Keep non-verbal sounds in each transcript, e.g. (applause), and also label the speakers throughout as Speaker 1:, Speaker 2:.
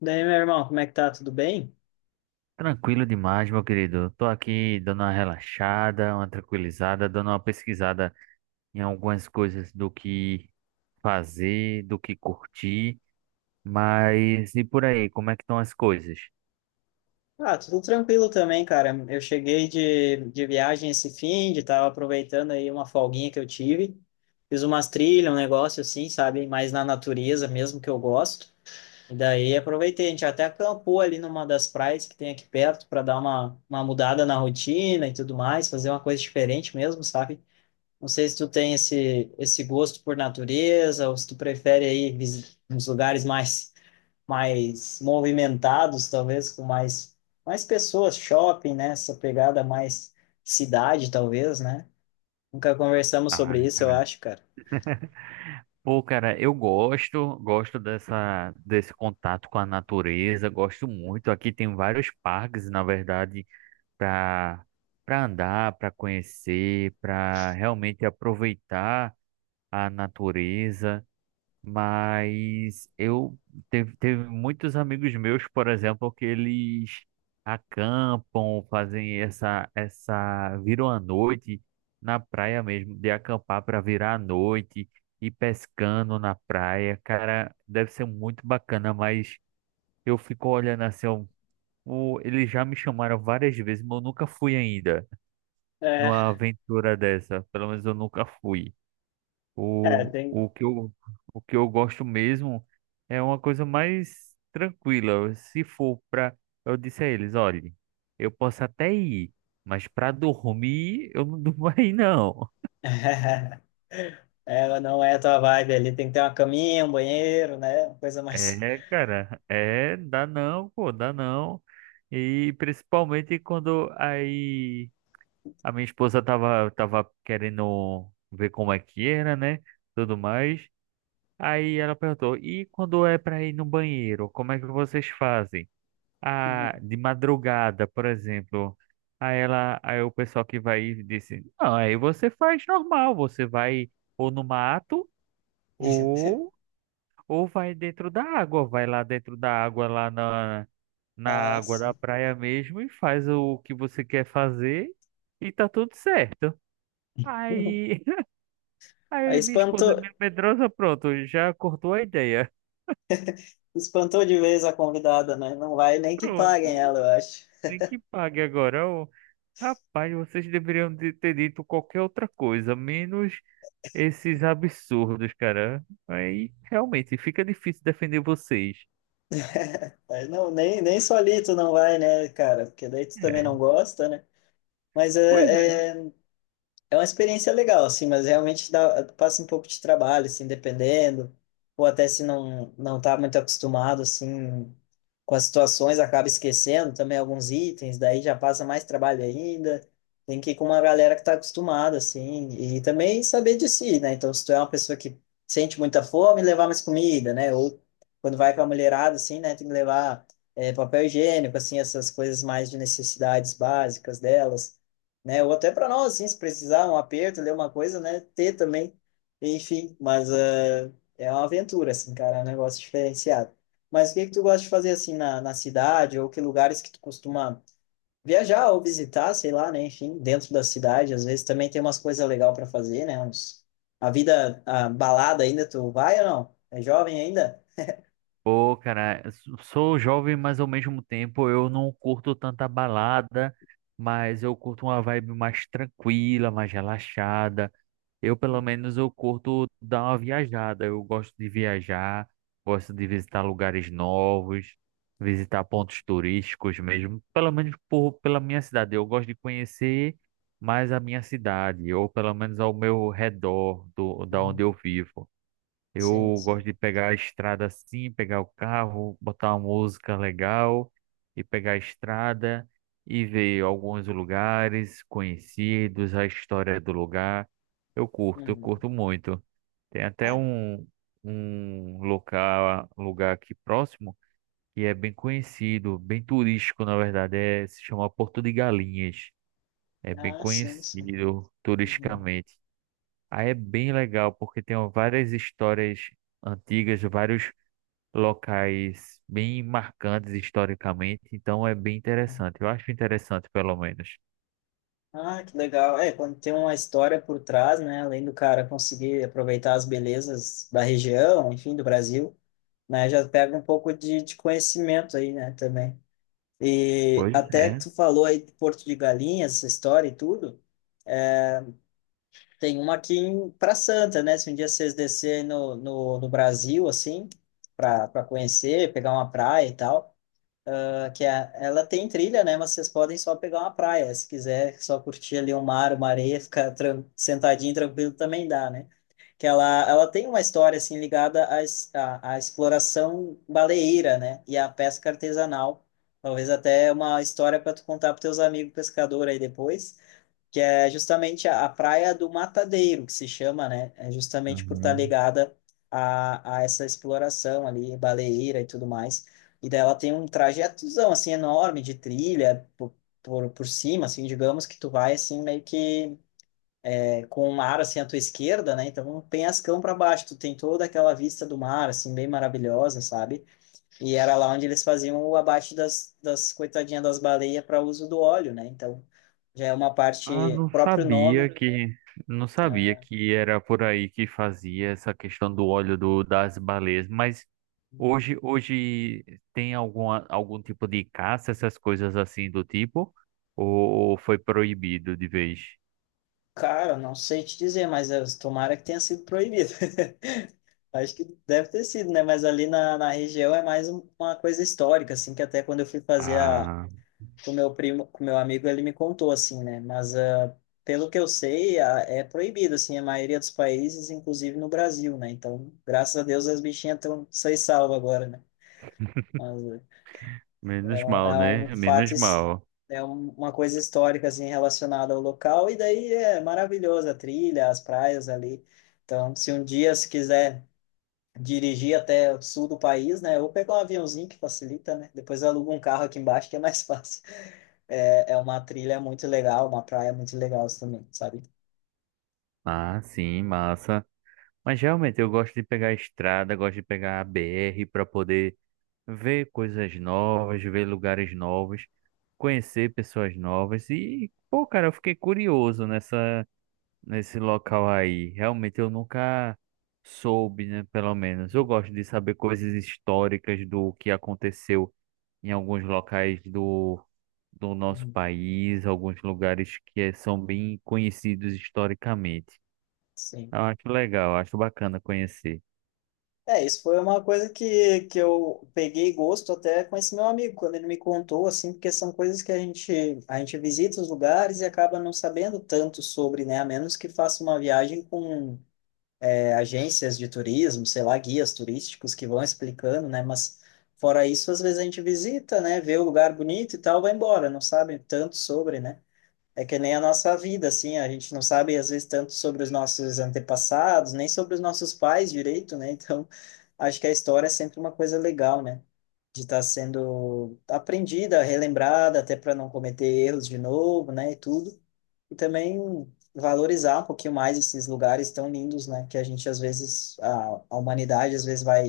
Speaker 1: Daí, meu irmão, como é que tá? Tudo bem?
Speaker 2: Tranquilo demais, meu querido. Tô aqui dando uma relaxada, uma tranquilizada, dando uma pesquisada em algumas coisas do que fazer, do que curtir. Mas e por aí, como é que estão as coisas?
Speaker 1: Ah, tudo tranquilo também, cara. Eu cheguei de viagem esse fim, de tava aproveitando aí uma folguinha que eu tive. Fiz umas trilhas, um negócio assim, sabe? Mais na natureza mesmo que eu gosto. E daí aproveitei, a gente até acampou ali numa das praias que tem aqui perto para dar uma mudada na rotina e tudo mais, fazer uma coisa diferente mesmo, sabe? Não sei se tu tem esse gosto por natureza ou se tu prefere aí uns lugares mais mais movimentados, talvez com mais, mais pessoas, shopping, né? Essa pegada mais cidade, talvez, né? Nunca conversamos
Speaker 2: Ah,
Speaker 1: sobre isso, eu
Speaker 2: cara.
Speaker 1: acho, cara.
Speaker 2: Pô, cara, eu gosto, desse contato com a natureza, gosto muito. Aqui tem vários parques, na verdade, para andar, para conhecer, para realmente aproveitar a natureza. Mas eu teve muitos amigos meus, por exemplo, que eles acampam, fazem essa viram a noite na praia mesmo, de acampar para virar a noite e pescando na praia. Cara, deve ser muito bacana, mas eu fico olhando assim, ó, eles já me chamaram várias vezes, mas eu nunca fui ainda
Speaker 1: É,
Speaker 2: numa aventura dessa. Pelo menos eu nunca fui.
Speaker 1: é,
Speaker 2: O,
Speaker 1: tem.
Speaker 2: o que eu, o que eu gosto mesmo é uma coisa mais tranquila. Se for para, eu disse a eles, olhe, eu posso até ir, mas para dormir eu não (laughs) durmo aí não.
Speaker 1: (laughs) Ela não é a tua vibe ali, tem que ter uma caminha, um banheiro, né? Uma coisa mais.
Speaker 2: É, cara, é, dá não, pô, dá não. E principalmente quando aí a minha esposa tava querendo ver como é que era, né? Tudo mais. Aí ela perguntou, e quando é para ir no banheiro, como é que vocês fazem? A, de madrugada, por exemplo. Aí o pessoal que vai e disse, não, aí você faz normal, você vai ou no mato
Speaker 1: (laughs)
Speaker 2: ou ou vai dentro da água, vai lá dentro da água lá na
Speaker 1: Ah,
Speaker 2: água da
Speaker 1: sim.
Speaker 2: praia mesmo e faz o que você quer fazer e tá tudo certo. Aí, (laughs)
Speaker 1: Aí
Speaker 2: aí minha esposa é
Speaker 1: espantou,
Speaker 2: meio medrosa, pronto, já cortou a ideia. (laughs)
Speaker 1: espantou de vez a convidada, né? Não vai nem que
Speaker 2: Pronto.
Speaker 1: paguem ela, eu acho.
Speaker 2: Tem que pague agora. Ô, rapaz, vocês ter dito qualquer outra coisa, menos esses absurdos, cara. Aí realmente fica difícil defender vocês.
Speaker 1: (laughs) Mas não, nem, nem solito não vai, né, cara? Porque daí tu também não
Speaker 2: É.
Speaker 1: gosta, né? Mas
Speaker 2: Pois é.
Speaker 1: é, é, é uma experiência legal, assim, mas realmente dá, passa um pouco de trabalho, assim, dependendo, ou até se não não tá muito acostumado, assim, com as situações, acaba esquecendo também alguns itens, daí já passa mais trabalho ainda, tem que ir com uma galera que tá acostumada, assim, e também saber de si, né? Então, se tu é uma pessoa que sente muita fome, levar mais comida, né? Ou quando vai com a mulherada, assim, né, tem que levar é, papel higiênico, assim, essas coisas mais de necessidades básicas delas, né? Ou até para nós, assim, se precisar um aperto, ler uma coisa, né? Ter também, enfim, mas ah, é uma aventura, assim, cara, é um negócio diferenciado. Mas o que que tu gosta de fazer, assim, na cidade, ou que lugares que tu costuma viajar ou visitar, sei lá, né? Enfim, dentro da cidade, às vezes também tem umas coisas legais para fazer, né? Uns... A vida, a balada ainda, tu vai ou não? É jovem ainda?
Speaker 2: Pô, cara, sou jovem, mas ao mesmo tempo eu não curto tanta balada, mas eu curto uma vibe mais tranquila, mais relaxada. Eu, pelo
Speaker 1: Uhum.
Speaker 2: menos, eu curto dar uma viajada. Eu gosto de viajar, gosto de visitar lugares novos, visitar pontos turísticos mesmo. Pela minha cidade. Eu gosto de conhecer mais a minha cidade, ou pelo menos ao meu redor da onde eu
Speaker 1: Uhum.
Speaker 2: vivo.
Speaker 1: Sim,
Speaker 2: Eu
Speaker 1: sim.
Speaker 2: gosto de pegar a estrada assim, pegar o carro, botar uma música legal e pegar a estrada e ver alguns lugares conhecidos, a história do lugar. Eu
Speaker 1: Uhum.
Speaker 2: curto muito. Tem até
Speaker 1: Ah,
Speaker 2: um, um local, lugar aqui próximo que é bem conhecido, bem turístico, na verdade, é, se chama Porto de Galinhas. É bem
Speaker 1: ah, sim, sim.
Speaker 2: conhecido
Speaker 1: Uhum.
Speaker 2: turisticamente. Aí é bem legal, porque tem várias histórias antigas, vários locais bem marcantes historicamente, então é bem interessante. Eu acho interessante, pelo menos.
Speaker 1: Ah, que legal. É, quando tem uma história por trás, né, além do cara conseguir aproveitar as belezas da região, enfim, do Brasil, né, já pega um pouco de conhecimento aí, né, também. E
Speaker 2: Pois
Speaker 1: até que
Speaker 2: é.
Speaker 1: tu falou aí de Porto de Galinhas, essa história e tudo, tem uma aqui em Pra Santa, né, se um dia vocês descerem no Brasil, assim, para para conhecer, pegar uma praia e tal, ah, que é, ela tem trilha, né? Mas vocês podem só pegar uma praia, se quiser só curtir ali um mar, uma areia, ficar tran sentadinho, tranquilo, também dá, né? Que ela tem uma história, assim, ligada à, à exploração baleeira, né? E à pesca artesanal. Talvez até uma história para tu contar para teus amigos pescadores aí depois que é justamente a Praia do Matadeiro, que se chama, né? É justamente por estar
Speaker 2: Uhum.
Speaker 1: ligada a essa exploração ali, baleeira e tudo mais. E daí ela tem um trajetozão, assim, enorme de trilha por, por cima, assim, digamos que tu vai, assim, meio que é, com o mar, assim, à tua esquerda, né? Então, um penhascão para baixo, tu tem toda aquela vista do mar, assim, bem maravilhosa, sabe? E era lá onde eles faziam o abate das, das coitadinhas das baleias para uso do óleo, né? Então, já é uma
Speaker 2: Ah,
Speaker 1: parte, próprio nome,
Speaker 2: não sabia que era por aí que fazia essa questão do óleo das baleias, mas hoje tem algum tipo de caça, essas coisas assim do tipo, ou, ou foi proibido de vez?
Speaker 1: cara, não sei te dizer, mas eh, tomara que tenha sido proibido. (laughs) Acho que deve ter sido, né? Mas ali na, na região é mais uma coisa histórica, assim, que até quando eu fui fazer a,
Speaker 2: Ah.
Speaker 1: com meu primo, com meu amigo, ele me contou, assim, né? Mas ah, pelo que eu sei, é proibido, assim, a maioria dos países, inclusive no Brasil, né? Então, graças a Deus, as bichinhas estão são salvas agora, né?
Speaker 2: Menos mal,
Speaker 1: É um
Speaker 2: né?
Speaker 1: fato,
Speaker 2: Menos mal.
Speaker 1: é uma coisa histórica assim relacionada ao local, e daí é maravilhosa a trilha, as praias ali. Então, se um dia se quiser dirigir até o sul do país, né, ou pegar um aviãozinho que facilita, né? Depois aluga um carro aqui embaixo que é mais (laughs) fácil. É, é uma trilha muito legal, uma praia muito legal também, sabe?
Speaker 2: Ah, sim, massa. Mas realmente eu gosto de pegar a estrada, gosto de pegar a BR para poder ver coisas novas, ver lugares novos, conhecer pessoas novas. E, pô, cara, eu fiquei curioso nessa, nesse local aí. Realmente eu nunca soube, né? Pelo menos. Eu gosto de saber coisas históricas do que aconteceu em alguns locais do nosso
Speaker 1: Uhum.
Speaker 2: país, alguns lugares que eh, são bem conhecidos historicamente.
Speaker 1: Sim.
Speaker 2: Eu acho legal, acho bacana conhecer.
Speaker 1: É, isso foi uma coisa que eu peguei gosto até com esse meu amigo, quando ele me contou, assim, porque são coisas que a gente visita os lugares e acaba não sabendo tanto sobre, né? A menos que faça uma viagem com é, agências de turismo, sei lá, guias turísticos que vão explicando, né? Mas fora isso, às vezes a gente visita, né? Vê o lugar bonito e tal, vai embora, não sabe tanto sobre, né? É que nem a nossa vida, assim, a gente não sabe às vezes tanto sobre os nossos antepassados, nem sobre os nossos pais direito, né? Então, acho que a história é sempre uma coisa legal, né? De estar sendo aprendida, relembrada, até para não cometer erros de novo, né? E tudo. E também valorizar um pouquinho mais esses lugares tão lindos, né? Que a gente às vezes, a humanidade às vezes vai,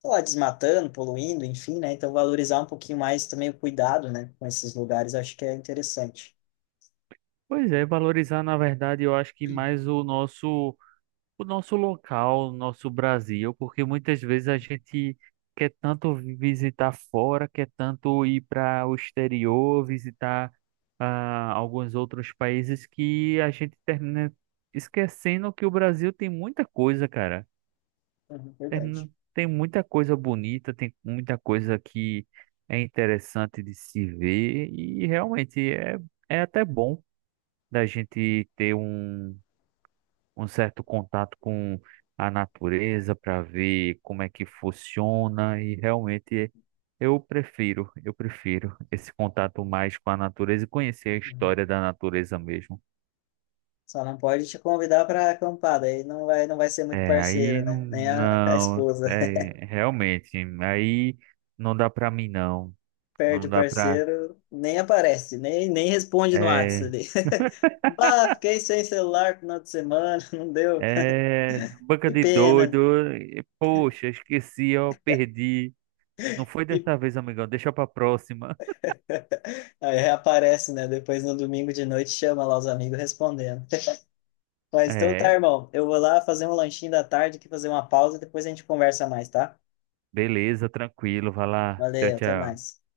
Speaker 1: sei lá, desmatando, poluindo, enfim, né? Então, valorizar um pouquinho mais também o cuidado, né? Com esses lugares, acho que é interessante.
Speaker 2: Pois é, valorizar, na verdade, eu acho que mais o nosso local, o nosso Brasil, porque muitas vezes a gente quer tanto visitar fora, quer tanto ir para o exterior, visitar alguns outros países que a gente termina esquecendo que o Brasil tem muita coisa, cara.
Speaker 1: Uhum,
Speaker 2: Tem
Speaker 1: verdade.
Speaker 2: tem muita coisa bonita, tem muita coisa que é interessante de se ver e realmente é, é até bom da gente um certo contato com a natureza para ver como é que funciona e realmente eu prefiro esse contato mais com a natureza e conhecer a
Speaker 1: Uhum.
Speaker 2: história da natureza mesmo.
Speaker 1: Só não pode te convidar para acampar, aí não vai, não vai ser muito
Speaker 2: É,
Speaker 1: parceiro,
Speaker 2: aí
Speaker 1: né? Nem a
Speaker 2: não,
Speaker 1: esposa. (laughs)
Speaker 2: é realmente, aí não dá para mim não.
Speaker 1: Perde
Speaker 2: Não
Speaker 1: o
Speaker 2: dá pra.
Speaker 1: parceiro, nem aparece, nem, nem responde no
Speaker 2: É,
Speaker 1: WhatsApp ali. (laughs) Bah, fiquei sem celular no final de semana, (laughs) não deu.
Speaker 2: é, banca
Speaker 1: Que
Speaker 2: de
Speaker 1: pena.
Speaker 2: doido. E, poxa, esqueci, ó, perdi. Não foi
Speaker 1: E
Speaker 2: dessa vez, amigão. Deixa pra próxima.
Speaker 1: (laughs) aí reaparece, né? Depois no domingo de noite chama lá os amigos respondendo. (laughs) Mas então tá,
Speaker 2: É,
Speaker 1: irmão. Eu vou lá fazer um lanchinho da tarde, aqui fazer uma pausa e depois a gente conversa mais, tá?
Speaker 2: beleza, tranquilo. Vai lá. Tchau,
Speaker 1: Valeu, até
Speaker 2: tchau.
Speaker 1: mais.